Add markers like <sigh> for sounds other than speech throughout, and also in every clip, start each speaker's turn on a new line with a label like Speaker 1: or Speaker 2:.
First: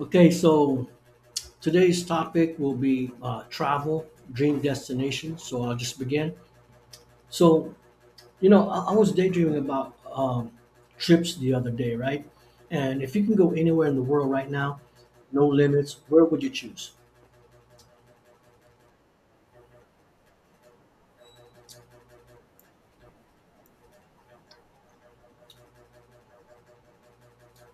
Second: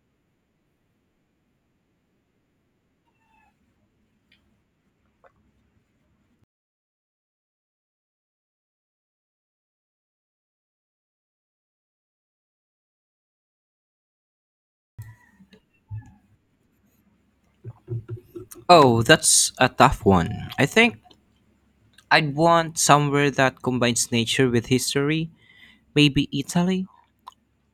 Speaker 1: Okay, so today's topic will be travel, dream destination. So I'll just begin. So, I was daydreaming about trips the other day, right? And if you can go anywhere in the world right now, no limits, where would you choose?
Speaker 2: Oh, that's a tough one. I think I'd want somewhere that combines nature with history. Maybe Italy,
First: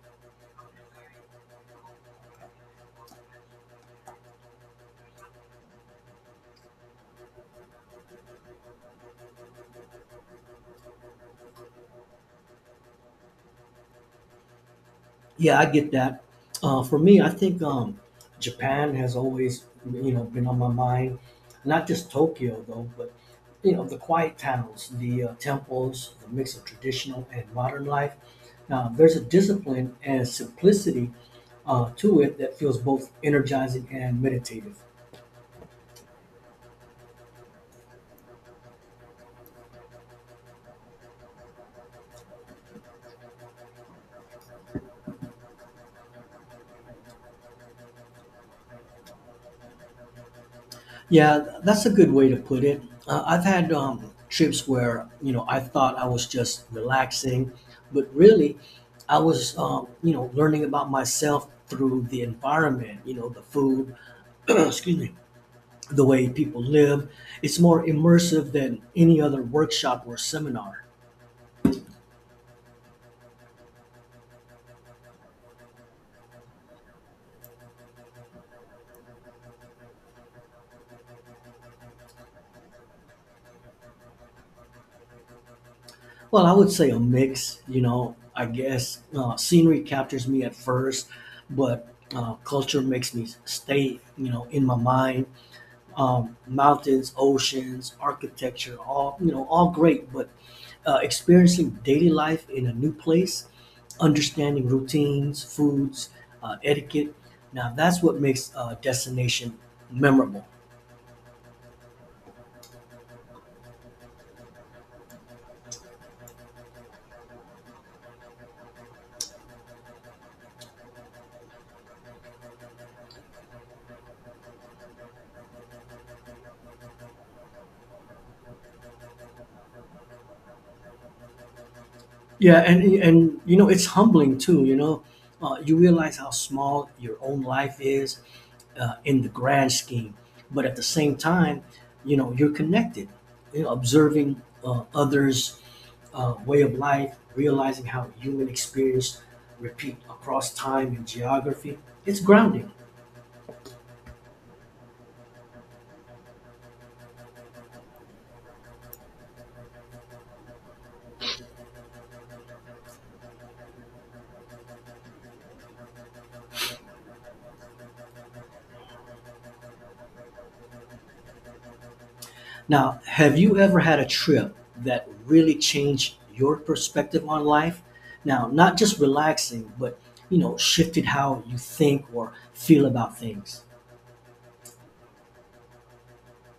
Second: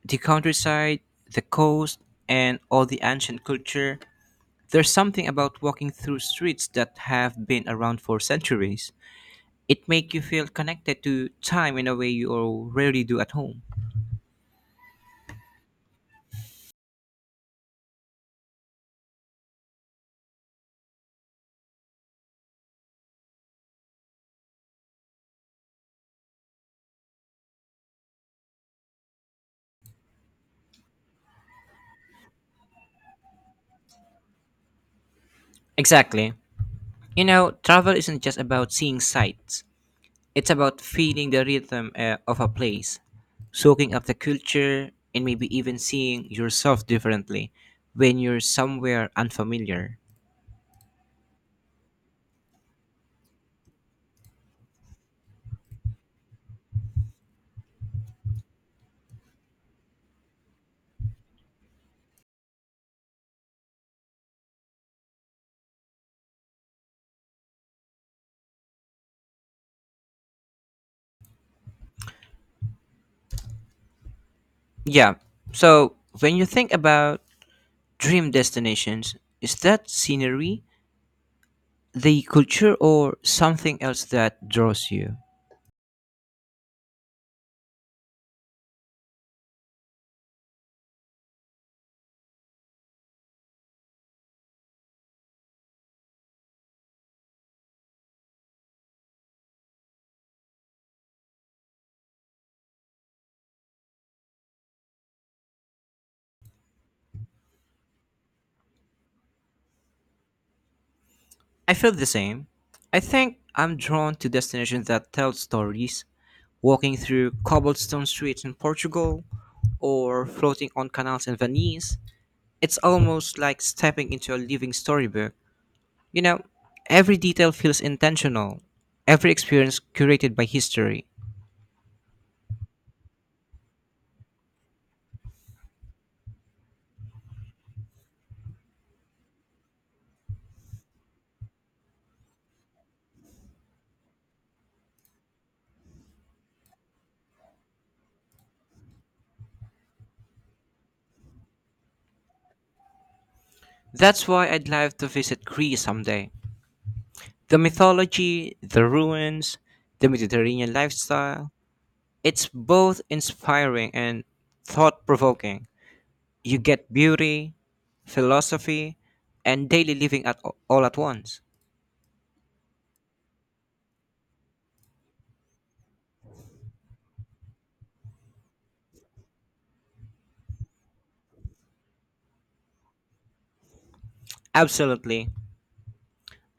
Speaker 2: the countryside, the coast, and all the ancient culture. There's something about walking through streets that have been around for centuries. It makes you feel connected to time in a way you rarely do at home.
Speaker 1: Yeah, I get that. For me, I think Japan has always, you know, been on my mind. Not just Tokyo though, but you know, the quiet towns, the temples, the mix of traditional and modern life. Now, there's a discipline and simplicity to it that feels both energizing and meditative.
Speaker 2: Exactly. You know, travel isn't just about seeing sights. It's about feeling the rhythm of a place, soaking up the culture, and maybe even seeing yourself differently when you're somewhere unfamiliar.
Speaker 1: Yeah, that's a good way to put it. I've had trips where you know I thought I was just relaxing, but really, I was you know learning about myself through the environment. You know, the food. <clears throat> Excuse me. The way people live. It's more immersive than any other workshop or seminar.
Speaker 2: Yeah, so when you think about dream destinations, is that scenery, the culture, or something else that draws you?
Speaker 1: Well, I would say a mix. You know, I guess scenery captures me at first, but culture makes me stay. You know, in my mind mountains, oceans, architecture, all you know, all great. But experiencing daily life in a new place, understanding routines, foods, etiquette. Now that's what makes a destination memorable.
Speaker 2: I feel the same. I think I'm drawn to destinations that tell stories, walking through cobblestone streets in Portugal or floating on canals in Venice. It's almost like stepping into a living storybook. You know, every detail feels intentional, every experience curated by history.
Speaker 1: Yeah, and you know it's humbling too. You know, you realize how small your own life is in the grand scheme, but at the same time, you know you're connected. You know, observing others way of life, realizing how human experience repeat across time and geography. It's grounding.
Speaker 2: That's why I'd love to visit Greece someday. The mythology, the ruins, the Mediterranean lifestyle, it's both inspiring and thought provoking. You get beauty, philosophy, and daily living at all at once.
Speaker 1: Now, have you ever had a trip that really changed your perspective on life? Now, not just relaxing, but you know, shifted how you think or feel about things.
Speaker 2: Absolutely.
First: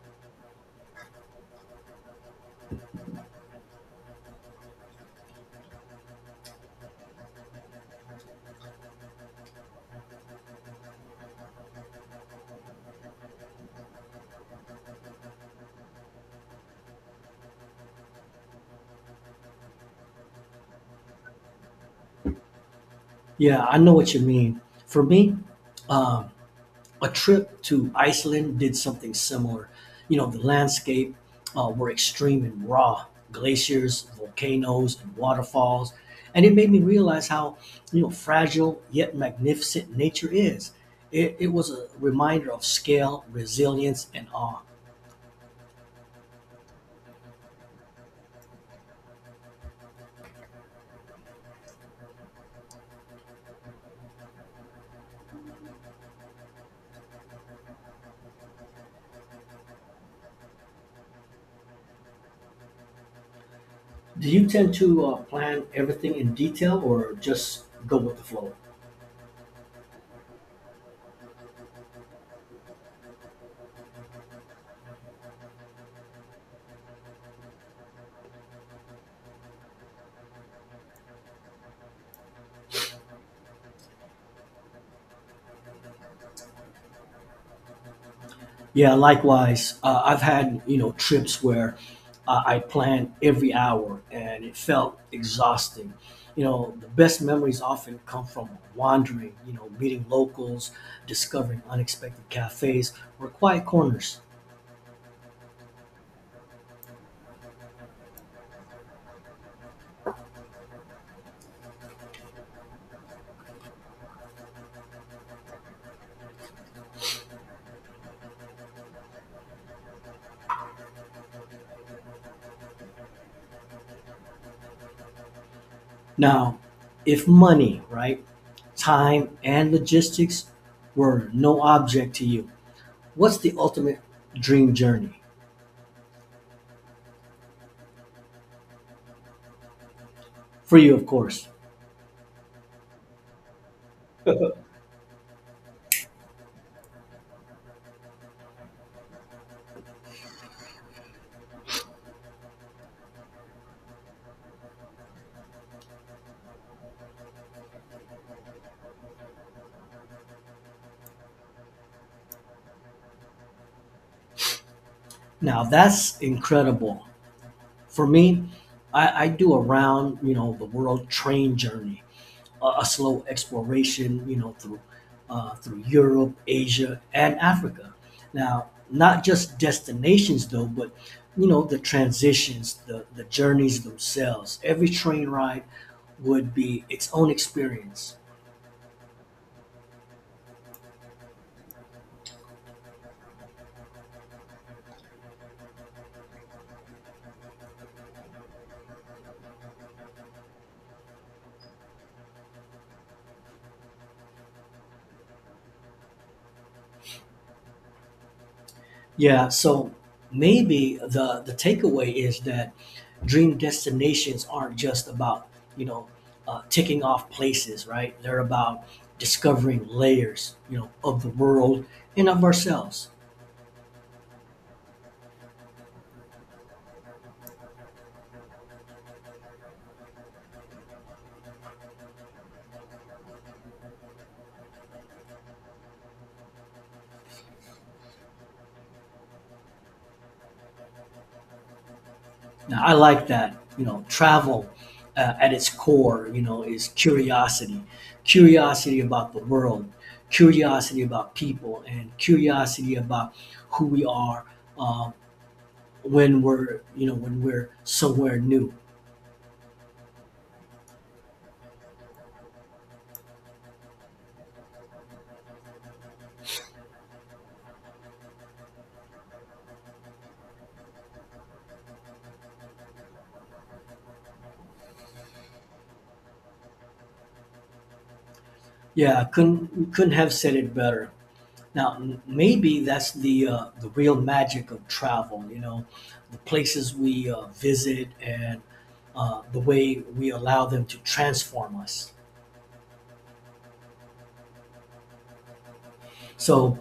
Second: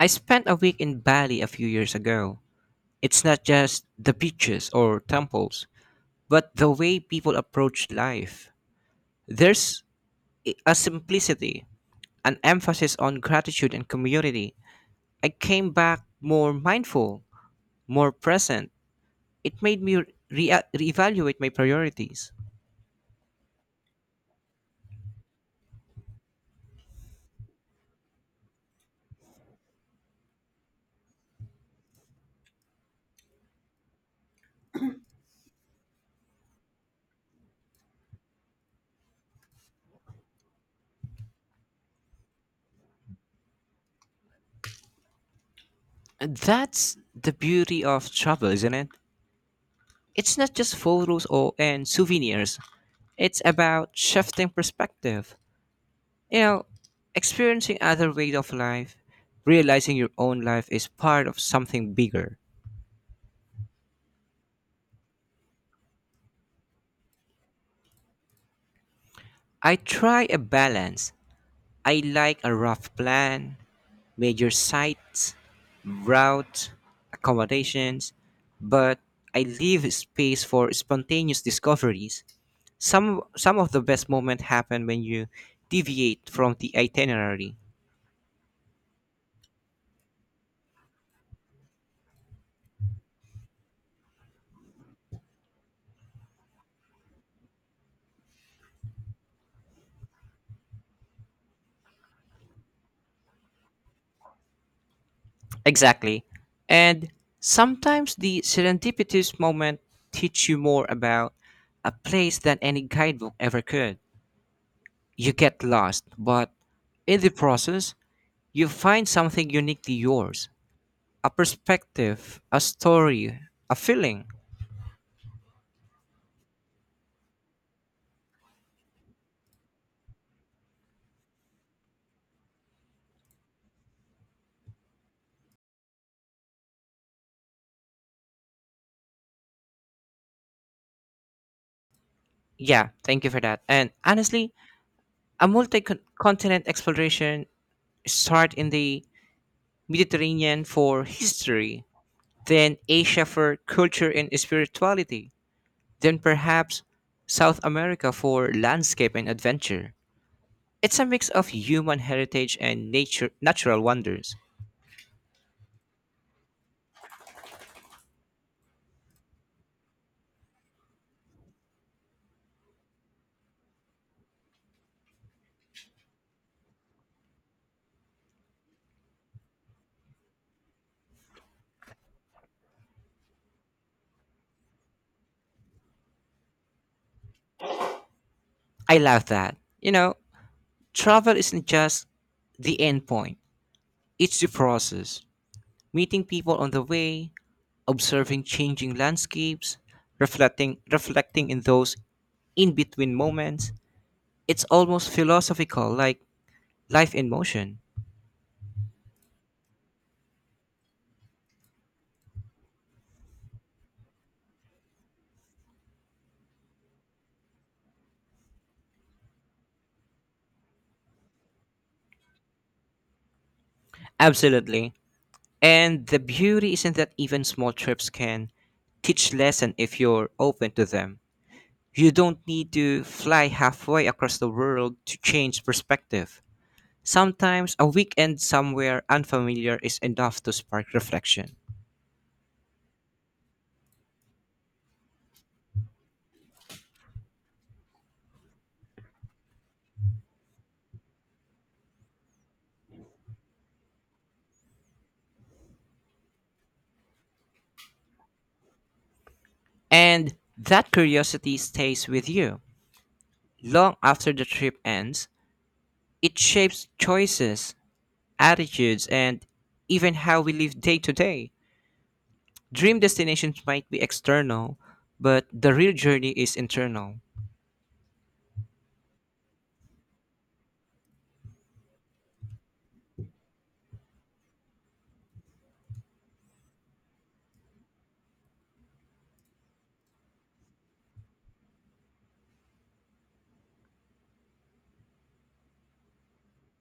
Speaker 2: I spent a week in Bali a few years ago. It's not just the beaches or temples, but the way people approach life. There's a simplicity, an emphasis on gratitude and community. I came back more mindful, more present. It made me reevaluate my priorities.
Speaker 1: Yeah, I know what you mean. For me, um, a trip to Iceland did something similar. You know, the landscape were extreme and raw glaciers, volcanoes, and waterfalls. And it made me realize how, you know, fragile yet magnificent nature is. It was a reminder of scale, resilience, and awe.
Speaker 2: And that's the beauty of travel, isn't it? It's not just photos or and souvenirs. It's about shifting perspective. You know, experiencing other ways of life, realizing your own life is part of something bigger.
Speaker 1: Do you tend to plan everything in detail or just go with the flow?
Speaker 2: I try a balance. I like a rough plan, major sites, route, accommodations, but I leave space for spontaneous discoveries. Some of the best moments happen when you deviate from the itinerary.
Speaker 1: Yeah, likewise. I've had, you know, trips where I planned every hour, and it felt exhausting. You know, the best memories often come from wandering, you know, meeting locals, discovering unexpected cafes or quiet corners.
Speaker 2: Exactly. And sometimes the serendipitous moment teach you more about a place than any guidebook ever could. You get lost, but in the process, you find something uniquely yours, a perspective, a story, a feeling.
Speaker 1: Now, if money, right, time, and logistics were no object to you, what's the ultimate dream journey? For you, of course.
Speaker 2: Yeah, thank you for that. And honestly, a multi continent exploration, start in the Mediterranean for history, then Asia for culture and spirituality, then perhaps South America for landscape and adventure. It's a mix of human heritage and nature natural wonders.
Speaker 1: Now, that's incredible. For me, I do a round, you know, the world train journey a slow exploration, you know, through Europe, Asia, and Africa. Now, not just destinations though, but you know, the transitions, the journeys themselves. Every train ride would be its own experience.
Speaker 2: I love that. You know, travel isn't just the end point. It's the process. Meeting people on the way, observing changing landscapes, reflecting in those in-between moments. It's almost philosophical, like life in motion.
Speaker 1: Yeah, so maybe the takeaway is that dream destinations aren't just about you know ticking off places, right? They're about discovering layers, you know, of the world and of ourselves.
Speaker 2: Absolutely. And the beauty isn't that even small trips can teach lesson if you're open to them. You don't need to fly halfway across the world to change perspective. Sometimes a weekend somewhere unfamiliar is enough to spark reflection.
Speaker 1: Now, I like that. You know, travel at its core, you know, is curiosity, curiosity about the world, curiosity about people, and curiosity about who we are uh, when we're, you know, when we're somewhere new.
Speaker 2: And that curiosity stays with you. Long after the trip ends, it shapes choices, attitudes, and even how we live day to day. Dream destinations might be external, but the real journey is internal.
Speaker 1: Yeah, couldn't have said it better. Now, maybe that's the real magic of travel. You know, the places we visit and the way we allow them to transform us. So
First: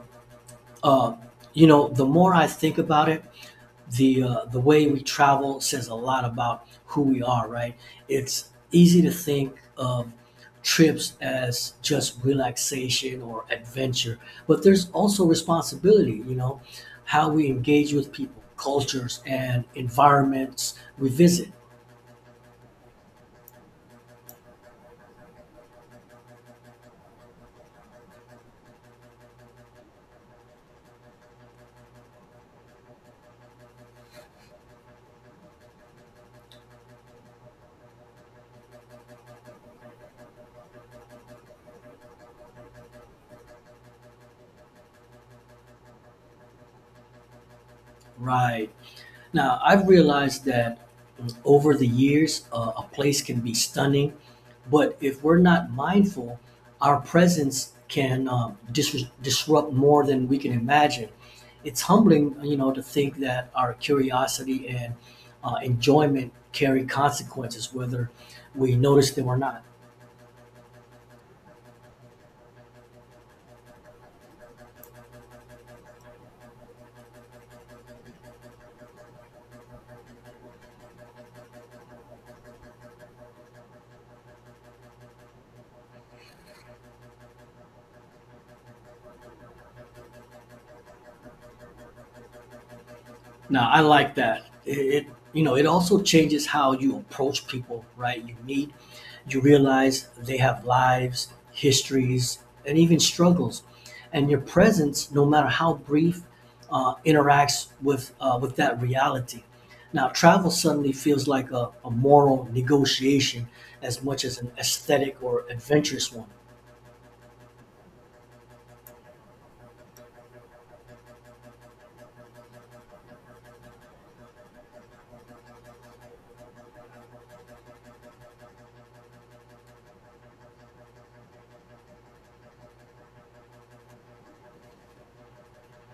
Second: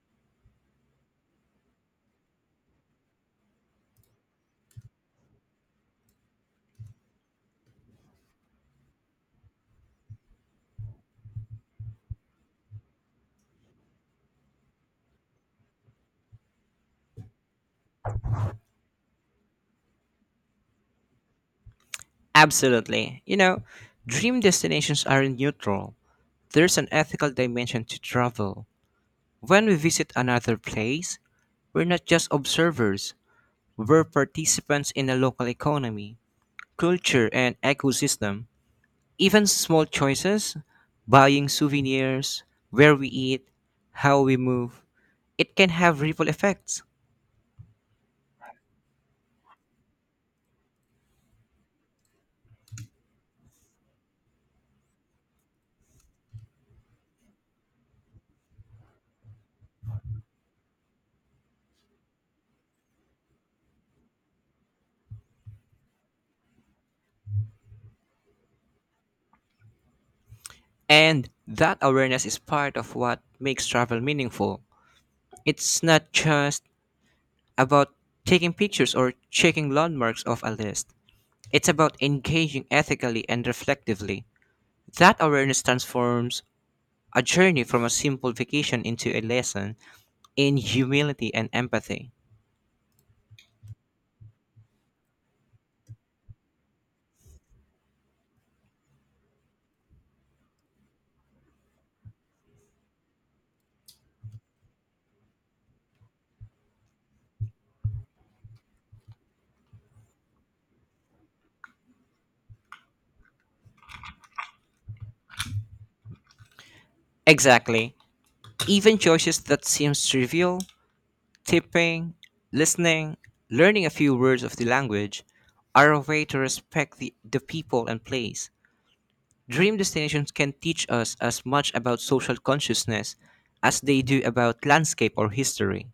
Speaker 1: Uh, you know, the more I think about it, the way we travel says a lot about who we are, right? It's easy to think of trips as just relaxation or adventure, but there's also responsibility. You know, how we engage with people, cultures, and environments we visit,
Speaker 2: Absolutely. You know, dream destinations are neutral. There's an ethical dimension to travel. When we visit another place, we're not just observers, we're participants in a local economy, culture, and ecosystem. Even small choices, buying souvenirs, where we eat, how we move, it can have ripple effects.
Speaker 1: right? Now, I've realized that over the years, a place can be stunning, but if we're not mindful, our presence can disrupt more than we can imagine. It's humbling, you know, to think that our curiosity and enjoyment carry consequences, whether we notice them or not.
Speaker 2: And that awareness is part of what makes travel meaningful. It's not just about taking pictures or checking landmarks off a list, it's about engaging ethically and reflectively. That awareness transforms a journey from a simple vacation into a lesson in humility and empathy.
Speaker 1: Now, I like that. It you know, it also changes how you approach people, right? You meet you realize they have lives, histories, and even struggles. And your presence, no matter how brief, interacts with that reality. Now, travel suddenly feels like a moral negotiation as much as an aesthetic or adventurous one.
Speaker 2: Exactly. Even choices that seem trivial, tipping, listening, learning a few words of the language, are a way to respect the people and place. Dream destinations can teach us as much about social consciousness as they do about landscape or history.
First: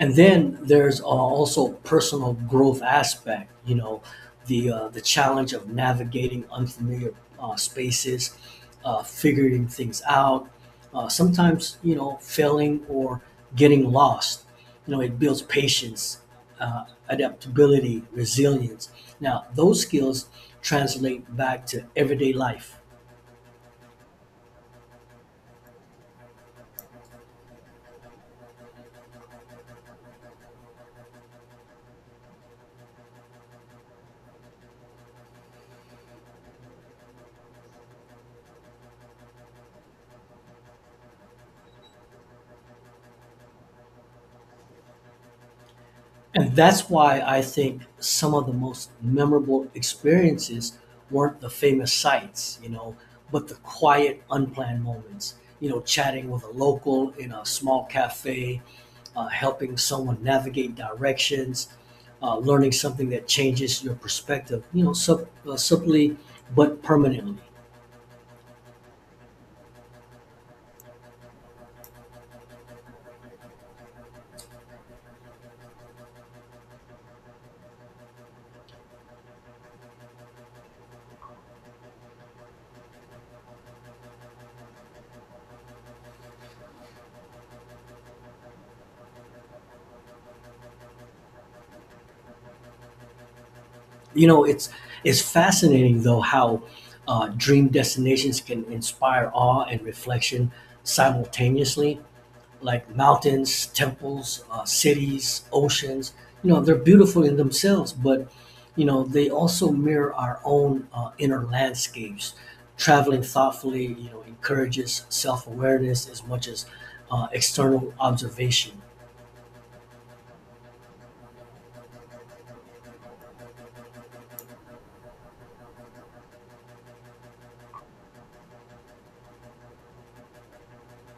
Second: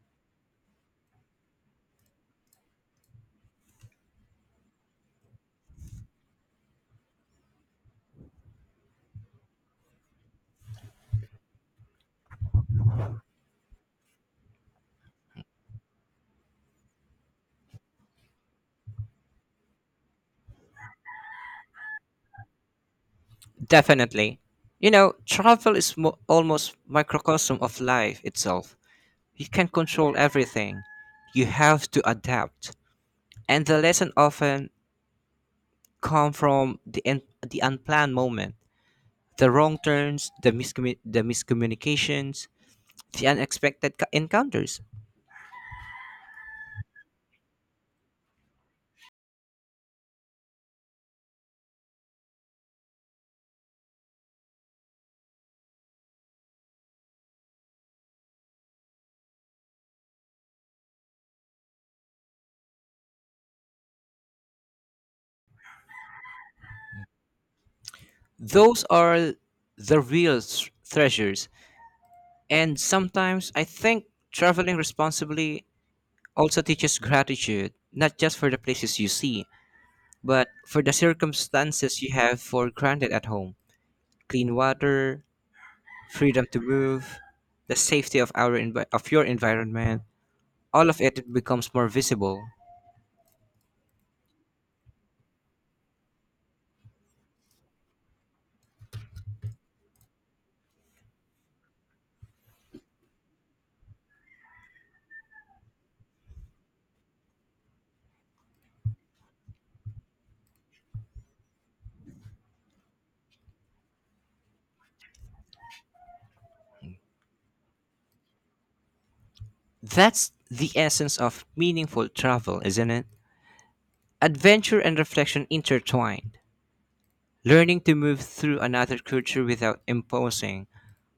Speaker 1: And then there's also personal growth aspect you know the challenge of navigating unfamiliar spaces, figuring things out, sometimes you know failing or getting lost. You know it builds patience, adaptability, resilience. Now those skills translate back to everyday life.
Speaker 2: Definitely. You know, travel is almost microcosm of life itself. You can control everything. You have to adapt. And the lesson often come from the unplanned moment, the wrong turns, the miscommunications, the unexpected encounters.
Speaker 1: And that's why I think some of the most memorable experiences weren't the famous sights, you know, but the quiet, unplanned moments. You know, chatting with a local in a small cafe, helping someone navigate directions, learning something that changes your perspective. You know, subtly but permanently.
Speaker 2: Those are the real treasures. And sometimes I think traveling responsibly also teaches gratitude, not just for the places you see, but for the circumstances you have for granted at home. Clean water, freedom to move, the safety of your environment, all of it becomes more visible.
Speaker 1: You know, it's fascinating though how dream destinations can inspire awe and reflection simultaneously, like mountains, temples, cities, oceans. You know, they're beautiful in themselves, but you know, they also mirror our own inner landscapes. Traveling thoughtfully, you know, encourages self-awareness as much as external observation.
Speaker 2: That's the essence of meaningful travel, isn't it? Adventure and reflection intertwined. Learning to move through another culture without imposing,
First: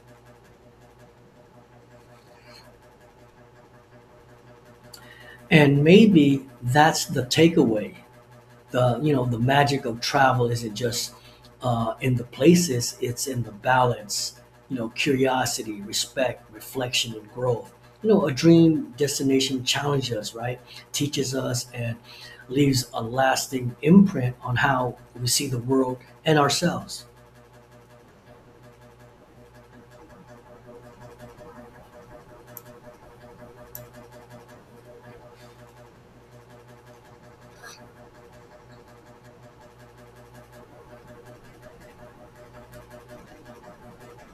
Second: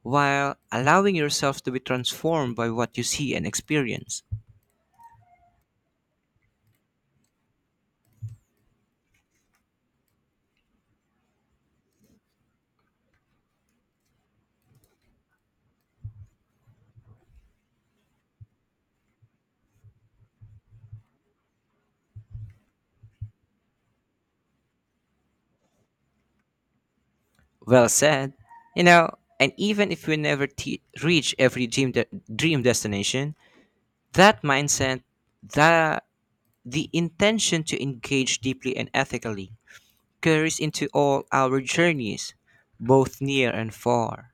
Speaker 2: while allowing yourself to be transformed by what you see and experience.
Speaker 1: And maybe that's the takeaway. The You know, the magic of travel isn't just in the places; it's in the balance. You know, curiosity, respect, reflection, and growth. You know, a dream destination challenges us, right? Teaches us and leaves a lasting imprint on how we see the world and ourselves.
Speaker 2: Well said. You know, and even if we never reach every dream destination, that mindset, the, the intention to engage deeply and ethically, carries into all our journeys, both near and far.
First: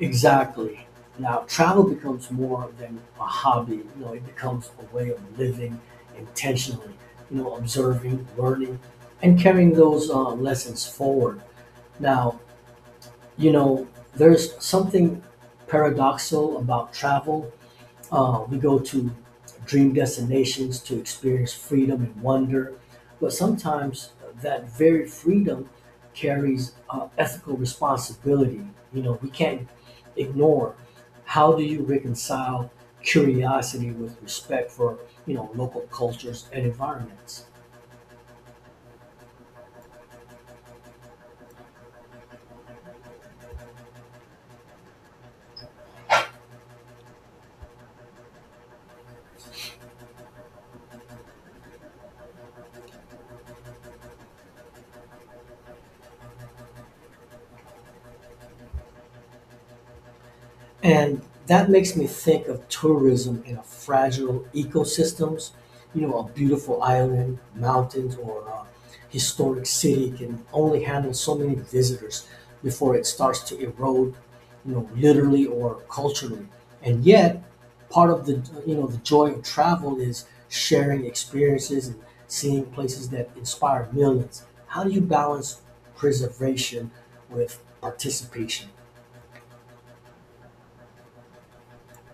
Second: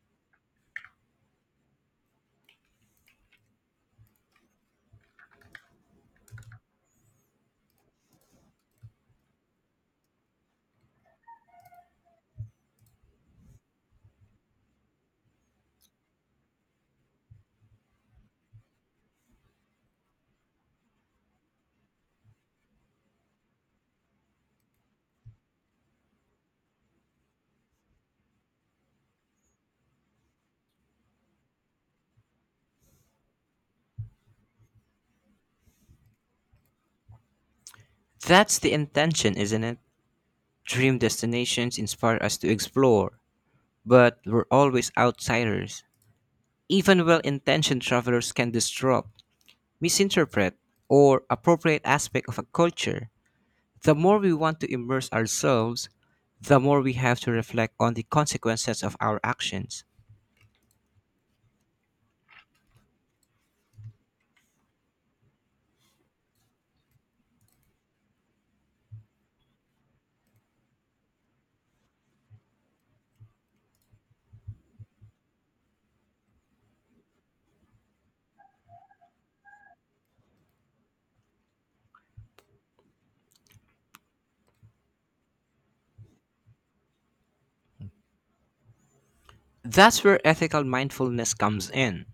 Speaker 1: Exactly. Now, travel becomes more than a hobby. You know, it becomes a way of living intentionally, you know, observing, learning, and carrying those lessons forward. Now, you know, there's something paradoxical about travel. We go to dream destinations to experience freedom and wonder, but sometimes that very freedom carries ethical responsibility. You know, we can't ignore. How do you reconcile curiosity with respect for you know local cultures and environments?
Speaker 2: That's the intention, isn't it? Dream destinations inspire us to explore, but we're always outsiders. Even well intentioned travelers can disrupt, misinterpret, or appropriate aspect of a culture. The more we want to immerse ourselves, the more we have to reflect on the consequences of our actions.
Speaker 1: And that makes me think of tourism in a fragile ecosystems. You know, a beautiful island, mountains, or a historic city can only handle so many visitors before it starts to erode, you know, literally or culturally. And yet, part of the you know the joy of travel is sharing experiences and seeing places that inspire millions. How do you balance preservation with participation?
Speaker 2: That's where ethical mindfulness comes in.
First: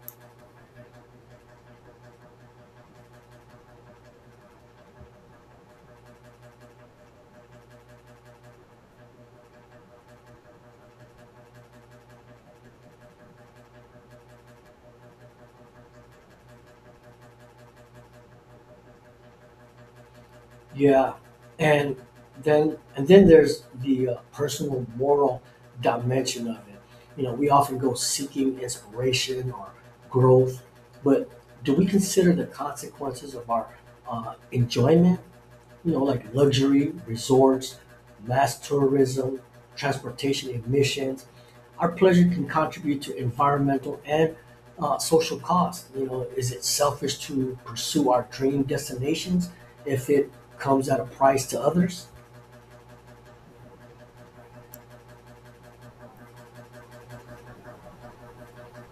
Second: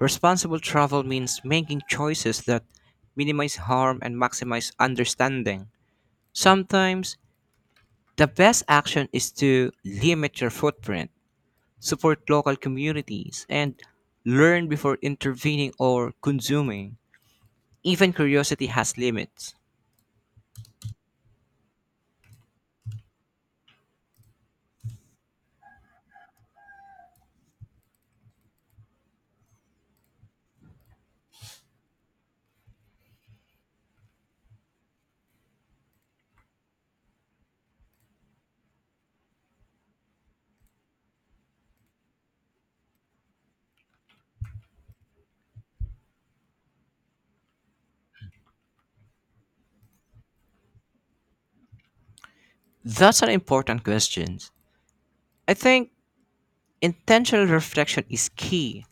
Speaker 2: Responsible travel means making choices that minimize harm and maximize understanding. Sometimes, the best action is to limit your footprint, support local communities, and learn before intervening or consuming. Even curiosity has limits.
Speaker 1: Yeah, and and then there's the personal moral dimension of it. You know, we often go seeking inspiration or growth, but do we consider the consequences of our enjoyment, you know, like luxury resorts, mass tourism, transportation emissions. Our pleasure can contribute to environmental and social costs. You know, is it selfish to pursue our dream destinations if it comes at a price to others?
Speaker 2: That's an important question. I think intentional reflection is key.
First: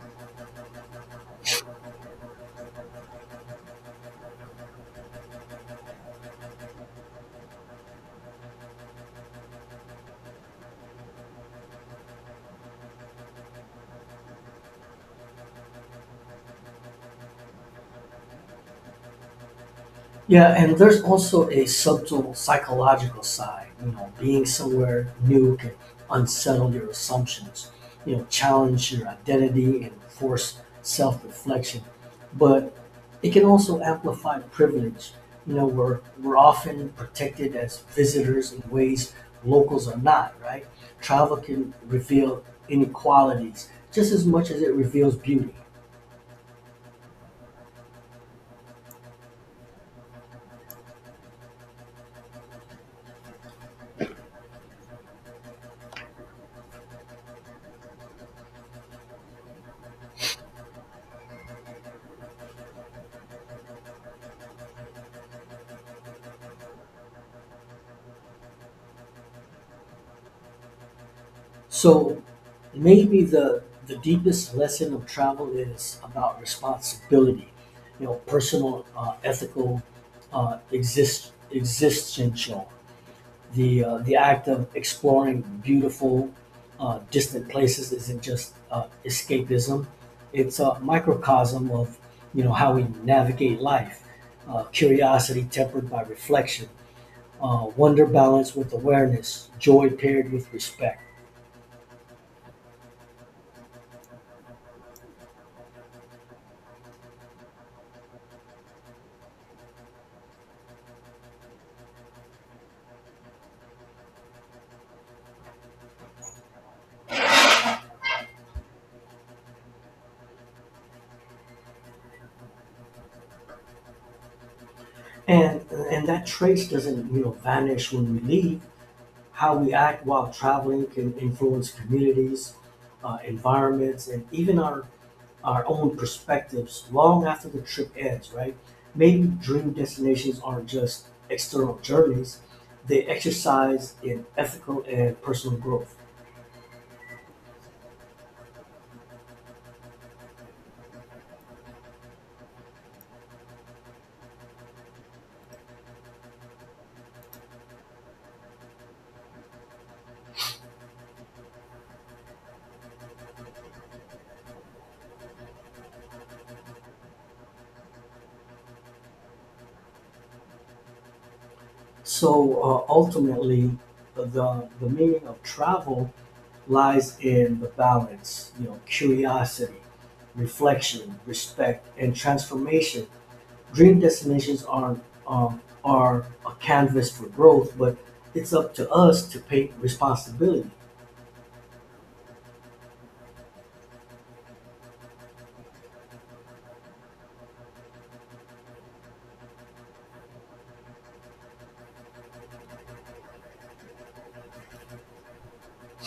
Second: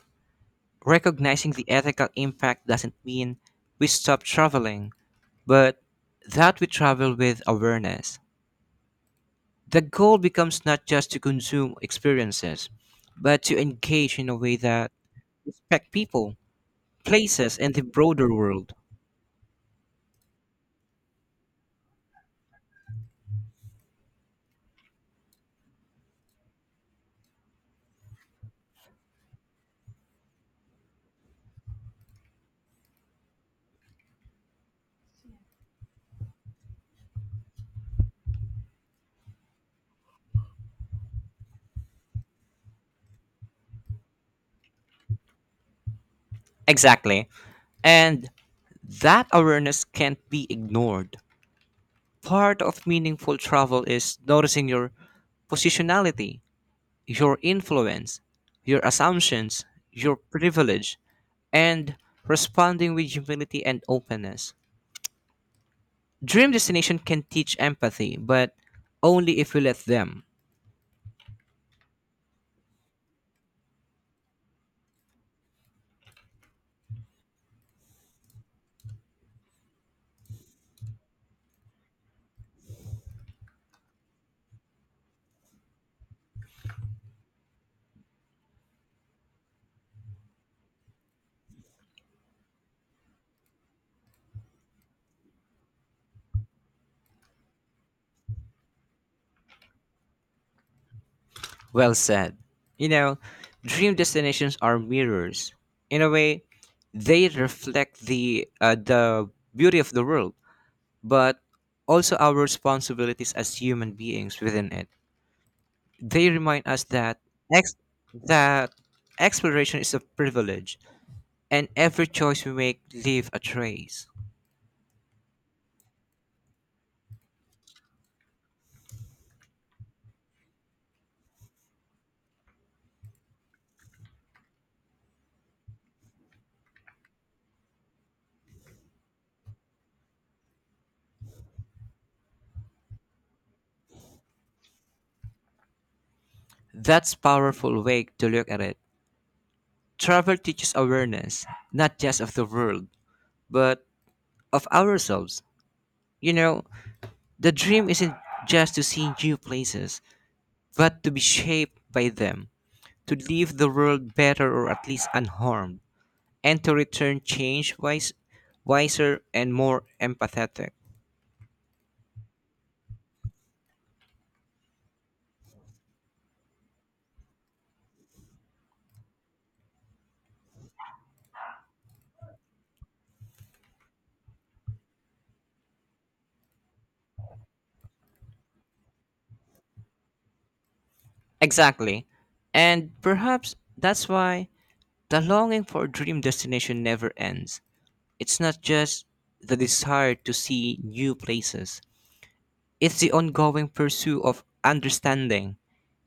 Speaker 2: Recognizing the ethical impact doesn't mean we stop traveling, but that we travel with awareness. The goal becomes not just to consume experiences, but to engage in a way that respect people, places, and the broader world.
Speaker 1: Yeah, and there's also a subtle psychological side. You know, being somewhere new can unsettle your assumptions, you know, challenge your identity and force self reflection. But it can also amplify privilege. You know, we're often protected as visitors in ways locals are not, right? Travel can reveal inequalities just as much as it reveals beauty.
Speaker 2: Exactly. And that awareness can't be ignored. Part of meaningful travel is noticing your positionality, your influence, your assumptions, your privilege, and responding with humility and openness. Dream destination can teach empathy, but only if we let them.
Speaker 1: So maybe the deepest lesson of travel is about responsibility, you know, personal, ethical, existential. The act of exploring beautiful distant places isn't just escapism. It's a microcosm of you know how we navigate life, curiosity tempered by reflection, wonder balanced with awareness, joy paired with respect.
Speaker 2: Well said. You know, dream destinations are mirrors. In a way, they reflect the beauty of the world, but also our responsibilities as human beings within it. They remind us that ex- that exploration is a privilege, and every choice we make leave a trace.
Speaker 1: and and that trace doesn't you know vanish when we leave. How we act while traveling can influence communities, environments, and even our own perspectives long after the trip ends, right? Maybe dream destinations aren't just external journeys, they exercise in ethical and personal growth.
Speaker 2: That's powerful way to look at it. Travel teaches awareness, not just of the world, but of ourselves. You know, the dream isn't just to see new places, but to be shaped by them, to leave the world better or at least unharmed, and to return changed, wiser, and more empathetic.
Speaker 1: So ultimately, the meaning of travel lies in the balance, you know, curiosity, reflection, respect, and transformation. Dream destinations aren't, are a canvas for growth, but it's up to us to take responsibility.
Speaker 2: Exactly. And perhaps that's why the longing for a dream destination never ends. It's not just the desire to see new places. It's the ongoing pursuit of understanding,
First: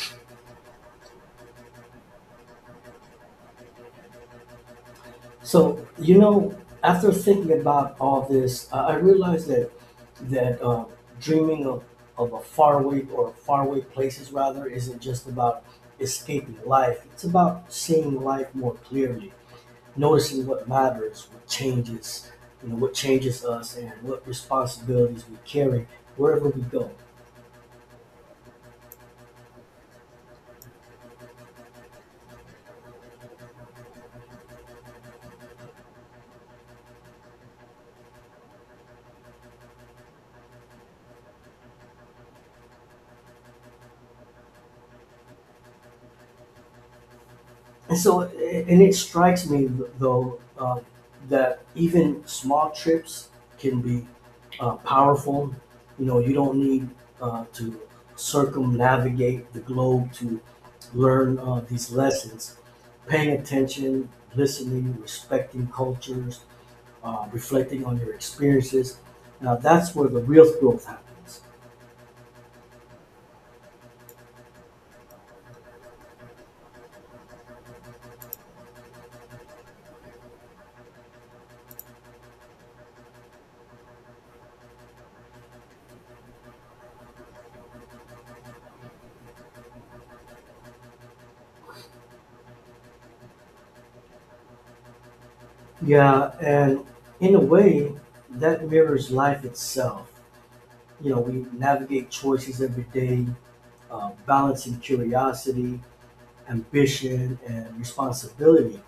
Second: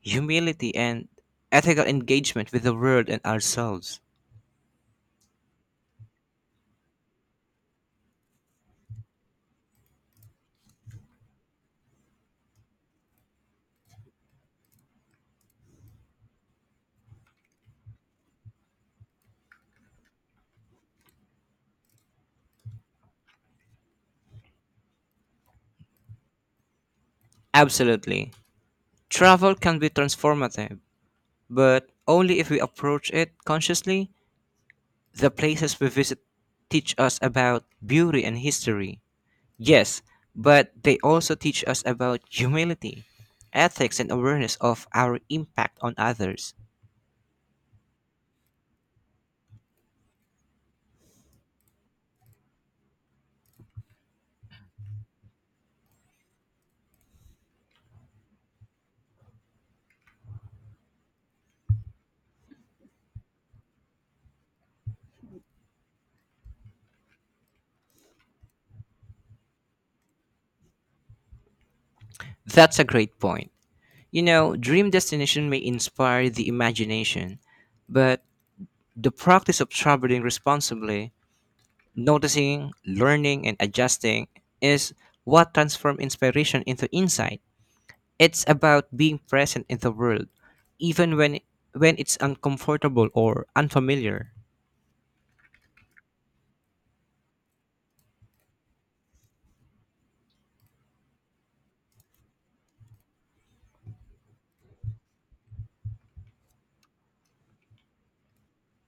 Speaker 2: humility, and ethical engagement with the world and ourselves.
Speaker 1: So you know, after thinking about all this, I realized that that uh, dreaming of a faraway or faraway places rather isn't just about escaping life. It's about seeing life more clearly, noticing what matters, what changes, you know, what changes us, and what responsibilities we carry wherever we go.
Speaker 2: Absolutely. Travel can be transformative, but only if we approach it consciously. The places we visit teach us about beauty and history. Yes, but they also teach us about humility, ethics, and awareness of our impact on others.
Speaker 1: And so, and it strikes me though that even small trips can be powerful. You know, you don't need to circumnavigate the globe to learn these lessons. Paying attention, listening, respecting cultures, reflecting on your experiences. Now, that's where the real growth happens.
Speaker 2: That's a great point. You know, dream destination may inspire the imagination, but the practice of traveling responsibly, noticing, learning, and adjusting, is what transforms inspiration into insight. It's about being present in the world, even when it's uncomfortable or unfamiliar.
Speaker 1: Yeah, and in a way, that mirrors life itself. You know, we navigate choices every day, balancing curiosity, ambition, and responsibility.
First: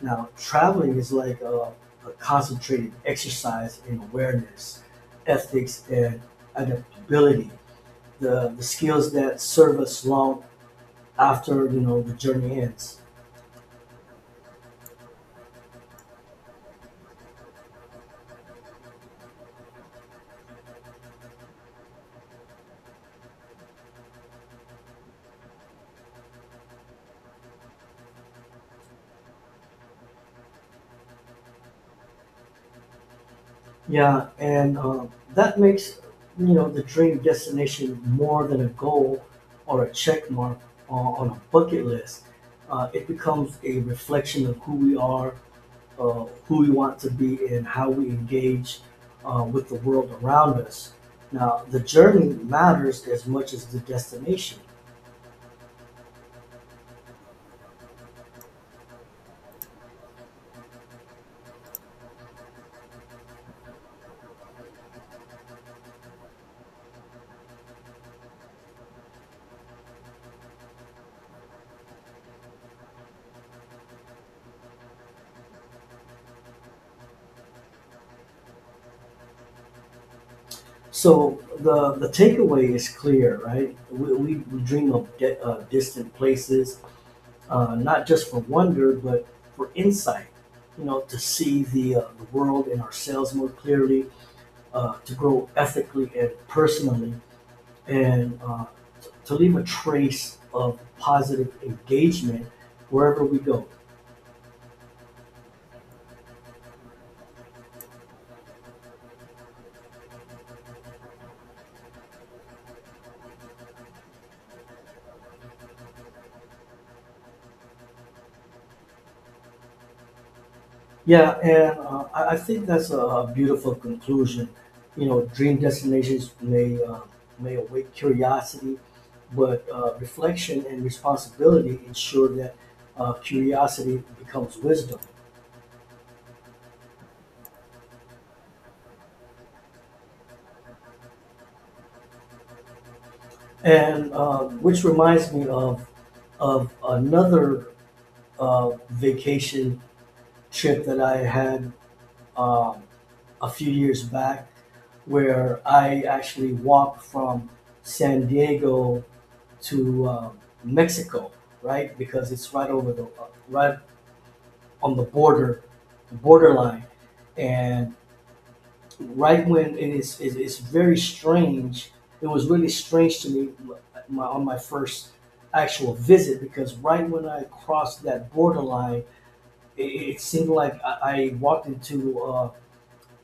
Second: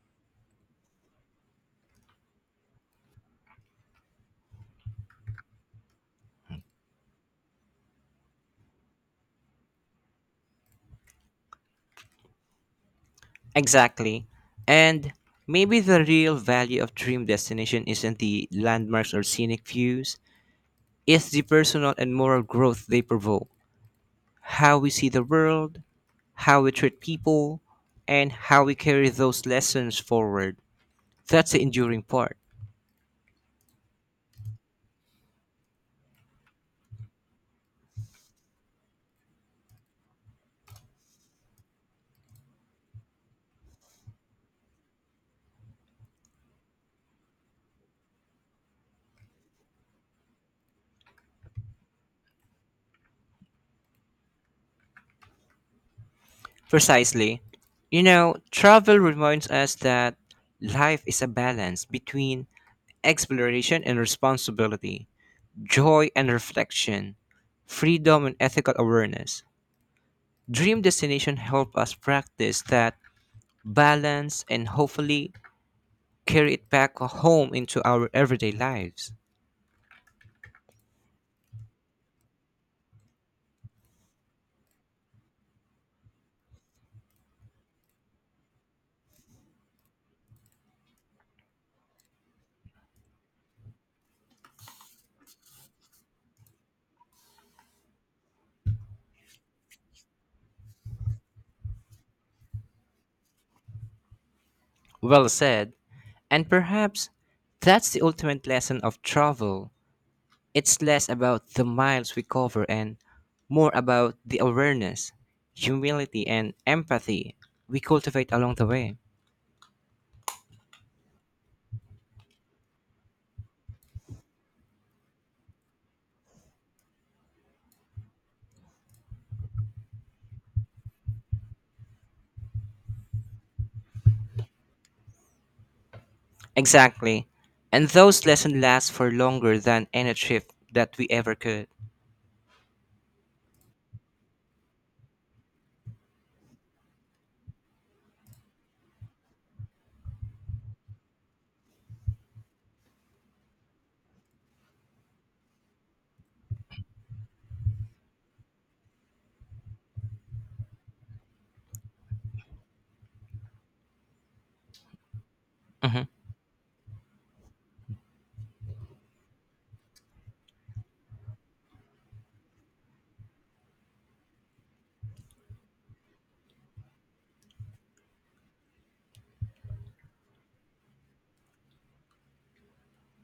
Speaker 1: Now, traveling is like a concentrated exercise in awareness, ethics, and adaptability, the skills that serve us long after, you know, the journey ends.
Speaker 2: Exactly. And maybe the real value of dream destination isn't the landmarks or scenic views, it's the personal and moral growth they provoke. How we see the world, how we treat people, and how we carry those lessons forward. That's the enduring part.
Speaker 1: Yeah, and that makes the dream destination more than a goal or a check mark on a bucket list. It becomes a reflection of who we are, who we want to be, and how we engage with the world around us. Now, the journey matters as much as the destination.
Speaker 2: Precisely. You know, travel reminds us that life is a balance between exploration and responsibility, joy and reflection, freedom and ethical awareness. Dream destination help us practice that balance, and hopefully carry it back home into our everyday lives.
Speaker 1: So the takeaway is clear, right? We dream of distant places not just for wonder, but for insight, you know, to see the world and ourselves more clearly, to grow ethically and personally, and to leave a trace of positive engagement wherever we go.
Speaker 2: Well said. And perhaps that's the ultimate lesson of travel. It's less about the miles we cover and more about the awareness, humility, and empathy we cultivate along the way.
Speaker 1: Yeah, and I think that's a beautiful conclusion. You know, dream destinations may awake curiosity, but reflection and responsibility ensure that curiosity becomes wisdom.
Speaker 2: Exactly. And those lessons last for longer than any trip that we ever could.
Speaker 1: And Which reminds me of another vacation trip that I had, um, a few years back, where I actually walked from San Diego to Mexico, right? Because it's right over the right on the border,
Speaker 2: Hmm.
Speaker 1: the borderline. And right when and it's, it's very strange. It was really strange to me, on my first actual visit, because right when I crossed that borderline, it seemed like I walked into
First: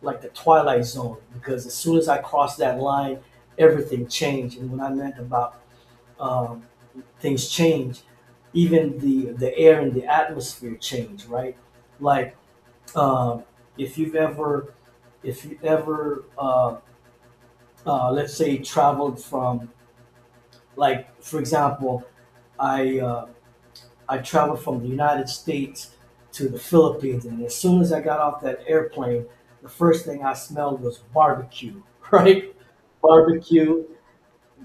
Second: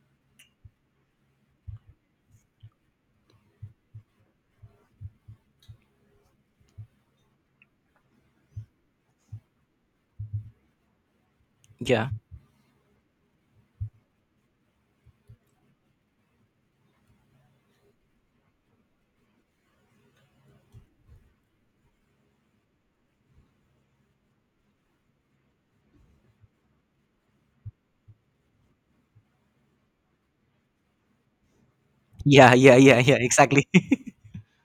Speaker 1: like the twilight zone, because as soon as I crossed that line, everything changed. And when I meant about, um, things change, even the air and the atmosphere change, right?
Speaker 2: Yeah.
Speaker 1: Like, um, if you've ever, if you ever let's say traveled from, like for example, i uh, I traveled from the United States to the Philippines, and as soon as I got off that airplane, the first thing I smelled was barbecue <laughs>
Speaker 2: Yeah,
Speaker 1: right.
Speaker 2: yeah, yeah, yeah, exactly.
Speaker 1: Barbecue,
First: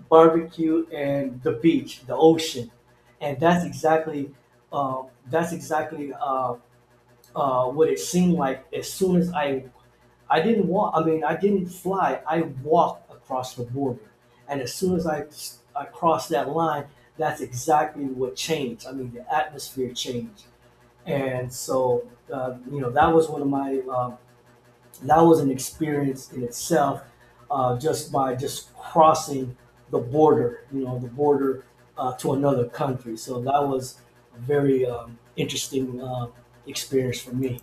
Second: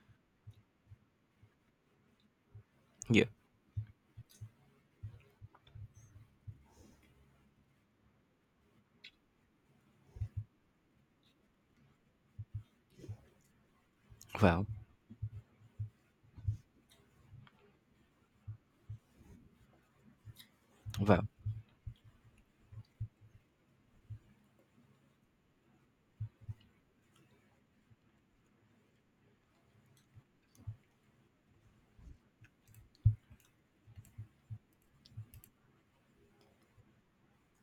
Speaker 1: barbecue, and the beach, the ocean.
Speaker 2: <laughs> Yeah.
Speaker 1: And that's exactly, uh, that's exactly, what it seemed like. As soon as I didn't walk. I mean, I didn't fly. I walked across the border, and
Speaker 2: Wow.
Speaker 1: as soon as I crossed that line, that's exactly what changed. I mean, the atmosphere changed.
Speaker 2: Wow.
Speaker 1: And so, you know, that was one of my, that was an experience in itself, just by just crossing the border. You know, the border to another country. So that was a very, interesting, experience for me.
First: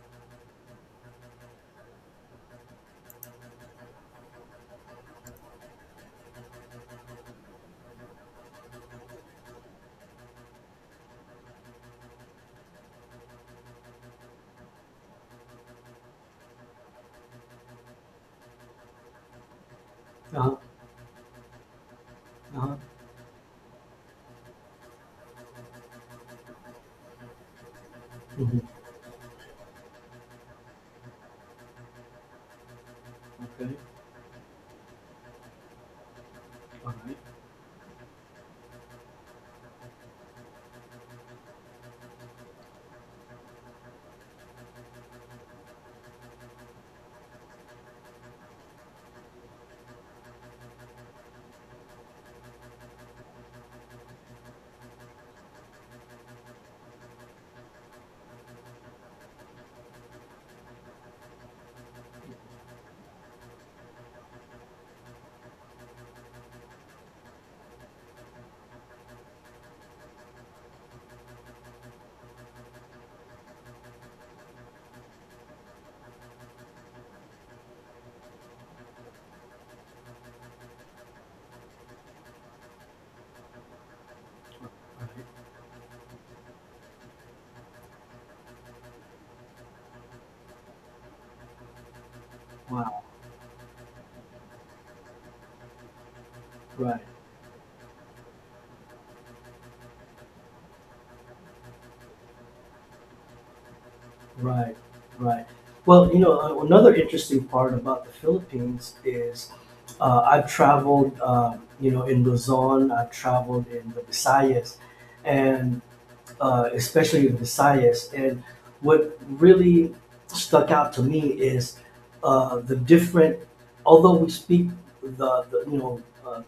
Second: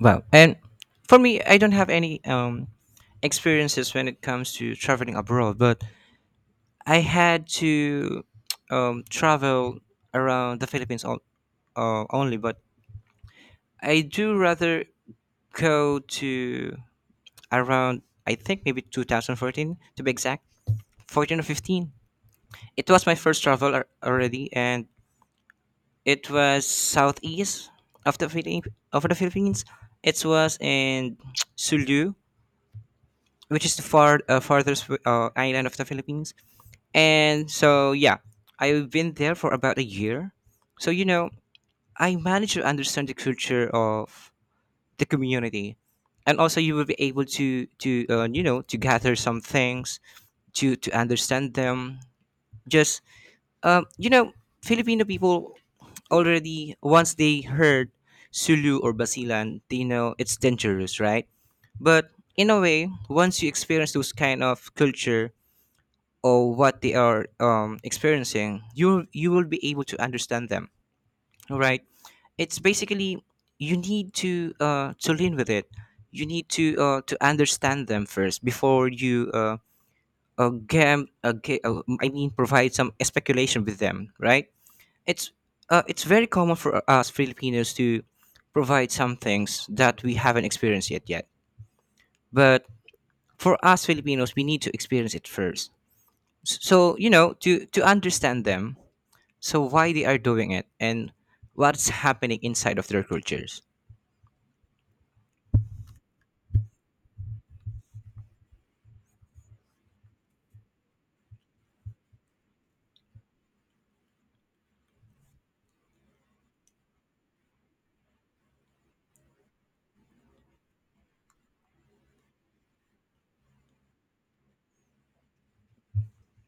Speaker 2: Wow. And for me, I don't have any experiences when it comes to traveling abroad, but I had to travel around the Philippines all, only, but I do rather go to around, I think maybe 2014 to be exact,
Speaker 1: Uh-huh,
Speaker 2: 14 or 15.
Speaker 1: uh-huh.
Speaker 2: It was my first travel already, and it was southeast of
Speaker 1: Mhm.
Speaker 2: the Philippines. It was in <tsk> Sulu, which
Speaker 1: Okay.
Speaker 2: is the farthest island of the Philippines.
Speaker 1: All right.
Speaker 2: And so, yeah, I've been there for about a year. So, you know, I managed to understand the culture of the community, and also you will be able to to gather some things to understand them. Just um, you know, Filipino people already once they heard Sulu or Basilan, they know it's dangerous, right? But in a way, once you experience those kind of culture or what they are experiencing, you will be able to understand them. Right, it's basically you need to lean with it. You need to understand them first before you I mean provide some speculation with them, right?
Speaker 1: All right.
Speaker 2: It's it's very common for us Filipinos to provide some things that we haven't experienced yet. But
Speaker 1: Wow,
Speaker 2: for us Filipinos, we need to experience it first. So
Speaker 1: right,
Speaker 2: you know to understand them, so why they are doing it and what's happening inside of their cultures.
Speaker 1: right, right. Well, you know, another interesting part about the Philippines is, I've traveled, you know, in Luzon, I've traveled in the Visayas, and especially the Visayas. And what really stuck out to me is, the different, although we speak the, you know,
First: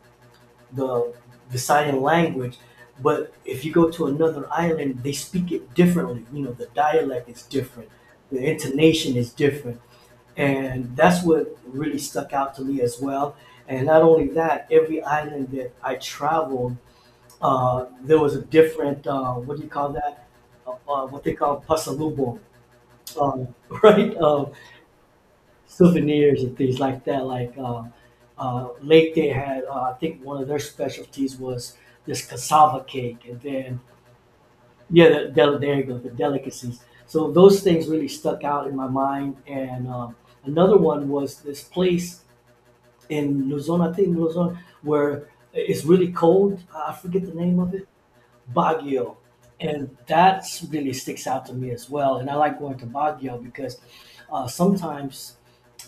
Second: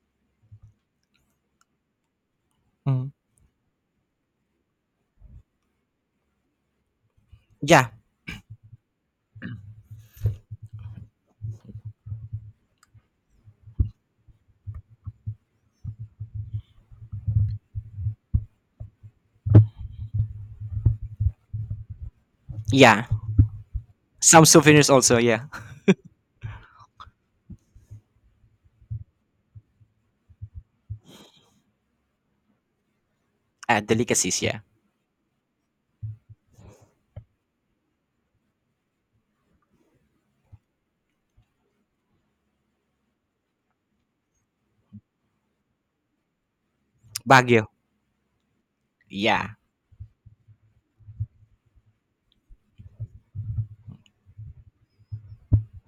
Speaker 1: the the sign language.
Speaker 2: Mm.
Speaker 1: But if you go to another island, they speak it differently. You know, the dialect is different,
Speaker 2: Yeah.
Speaker 1: the intonation is different, and that's what really stuck out to me as well. And not only that, every island that I traveled, there was a different, what do you call that? What they call pasalubong,
Speaker 2: Yeah.
Speaker 1: um, <laughs> right?
Speaker 2: Some souvenirs also, yeah.
Speaker 1: Souvenirs and things like that. Like Lake Day had, I think one of their specialties was this cassava cake, and then
Speaker 2: Delicacies, yeah.
Speaker 1: yeah, there you go, the delicacies. So those things really stuck out in my mind. And, another one was this place in Luzon, I think Luzon, where it's really cold. I forget the name
Speaker 2: Baguio.
Speaker 1: of it. Baguio.
Speaker 2: Yeah.
Speaker 1: And that really sticks out to me as well. And I like going to Baguio because, sometimes,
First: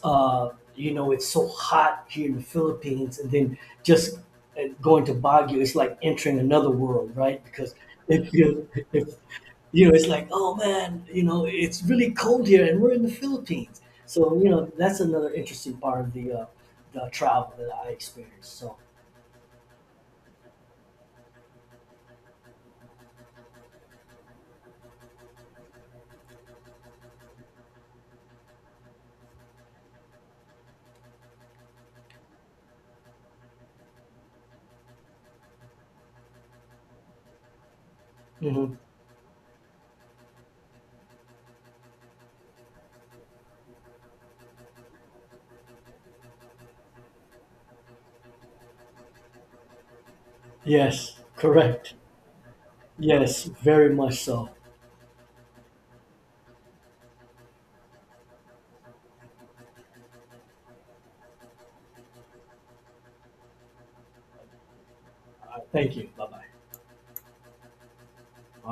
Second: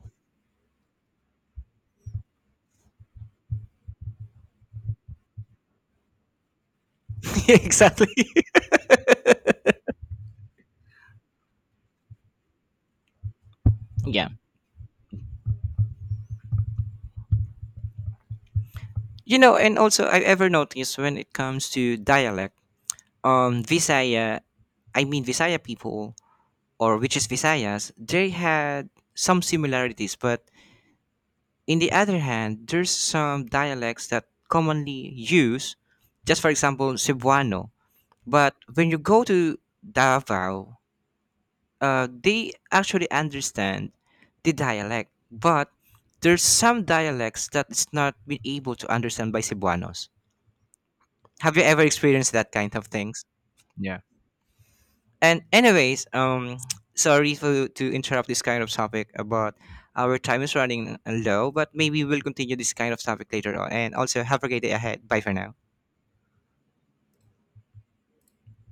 Speaker 1: uh, you know, it's so hot here in the Philippines, and then just, going to Baguio, it's like entering another world, right?
Speaker 2: <laughs>
Speaker 1: Because
Speaker 2: exactly.
Speaker 1: if you, if
Speaker 2: <laughs>
Speaker 1: you know, it's like, oh man, you know, it's really cold here, and we're in the Philippines.
Speaker 2: yeah.
Speaker 1: So you know, that's another interesting part of the travel that I experienced. So,
Speaker 2: You know, and also I've ever noticed when it comes to dialect, Visaya, I mean Visaya people or which is Visayas, they had some similarities, but in the other hand, there's some dialects that commonly use, just for example, Cebuano. But
Speaker 1: mhm.
Speaker 2: when you go to Davao, they actually understand the dialect, but there's some dialects that is not been able to understand by Cebuanos.
Speaker 1: Yes,
Speaker 2: Have you ever
Speaker 1: correct.
Speaker 2: experienced that kind of things?
Speaker 1: Yes, very
Speaker 2: Yeah.
Speaker 1: much so.
Speaker 2: And anyways, <tsk> sorry for to interrupt this kind of topic, but our time is running low, but maybe we'll continue this kind of topic later on. And also, have a great day ahead. Bye for now.
Speaker 1: Thank you. Bye bye. All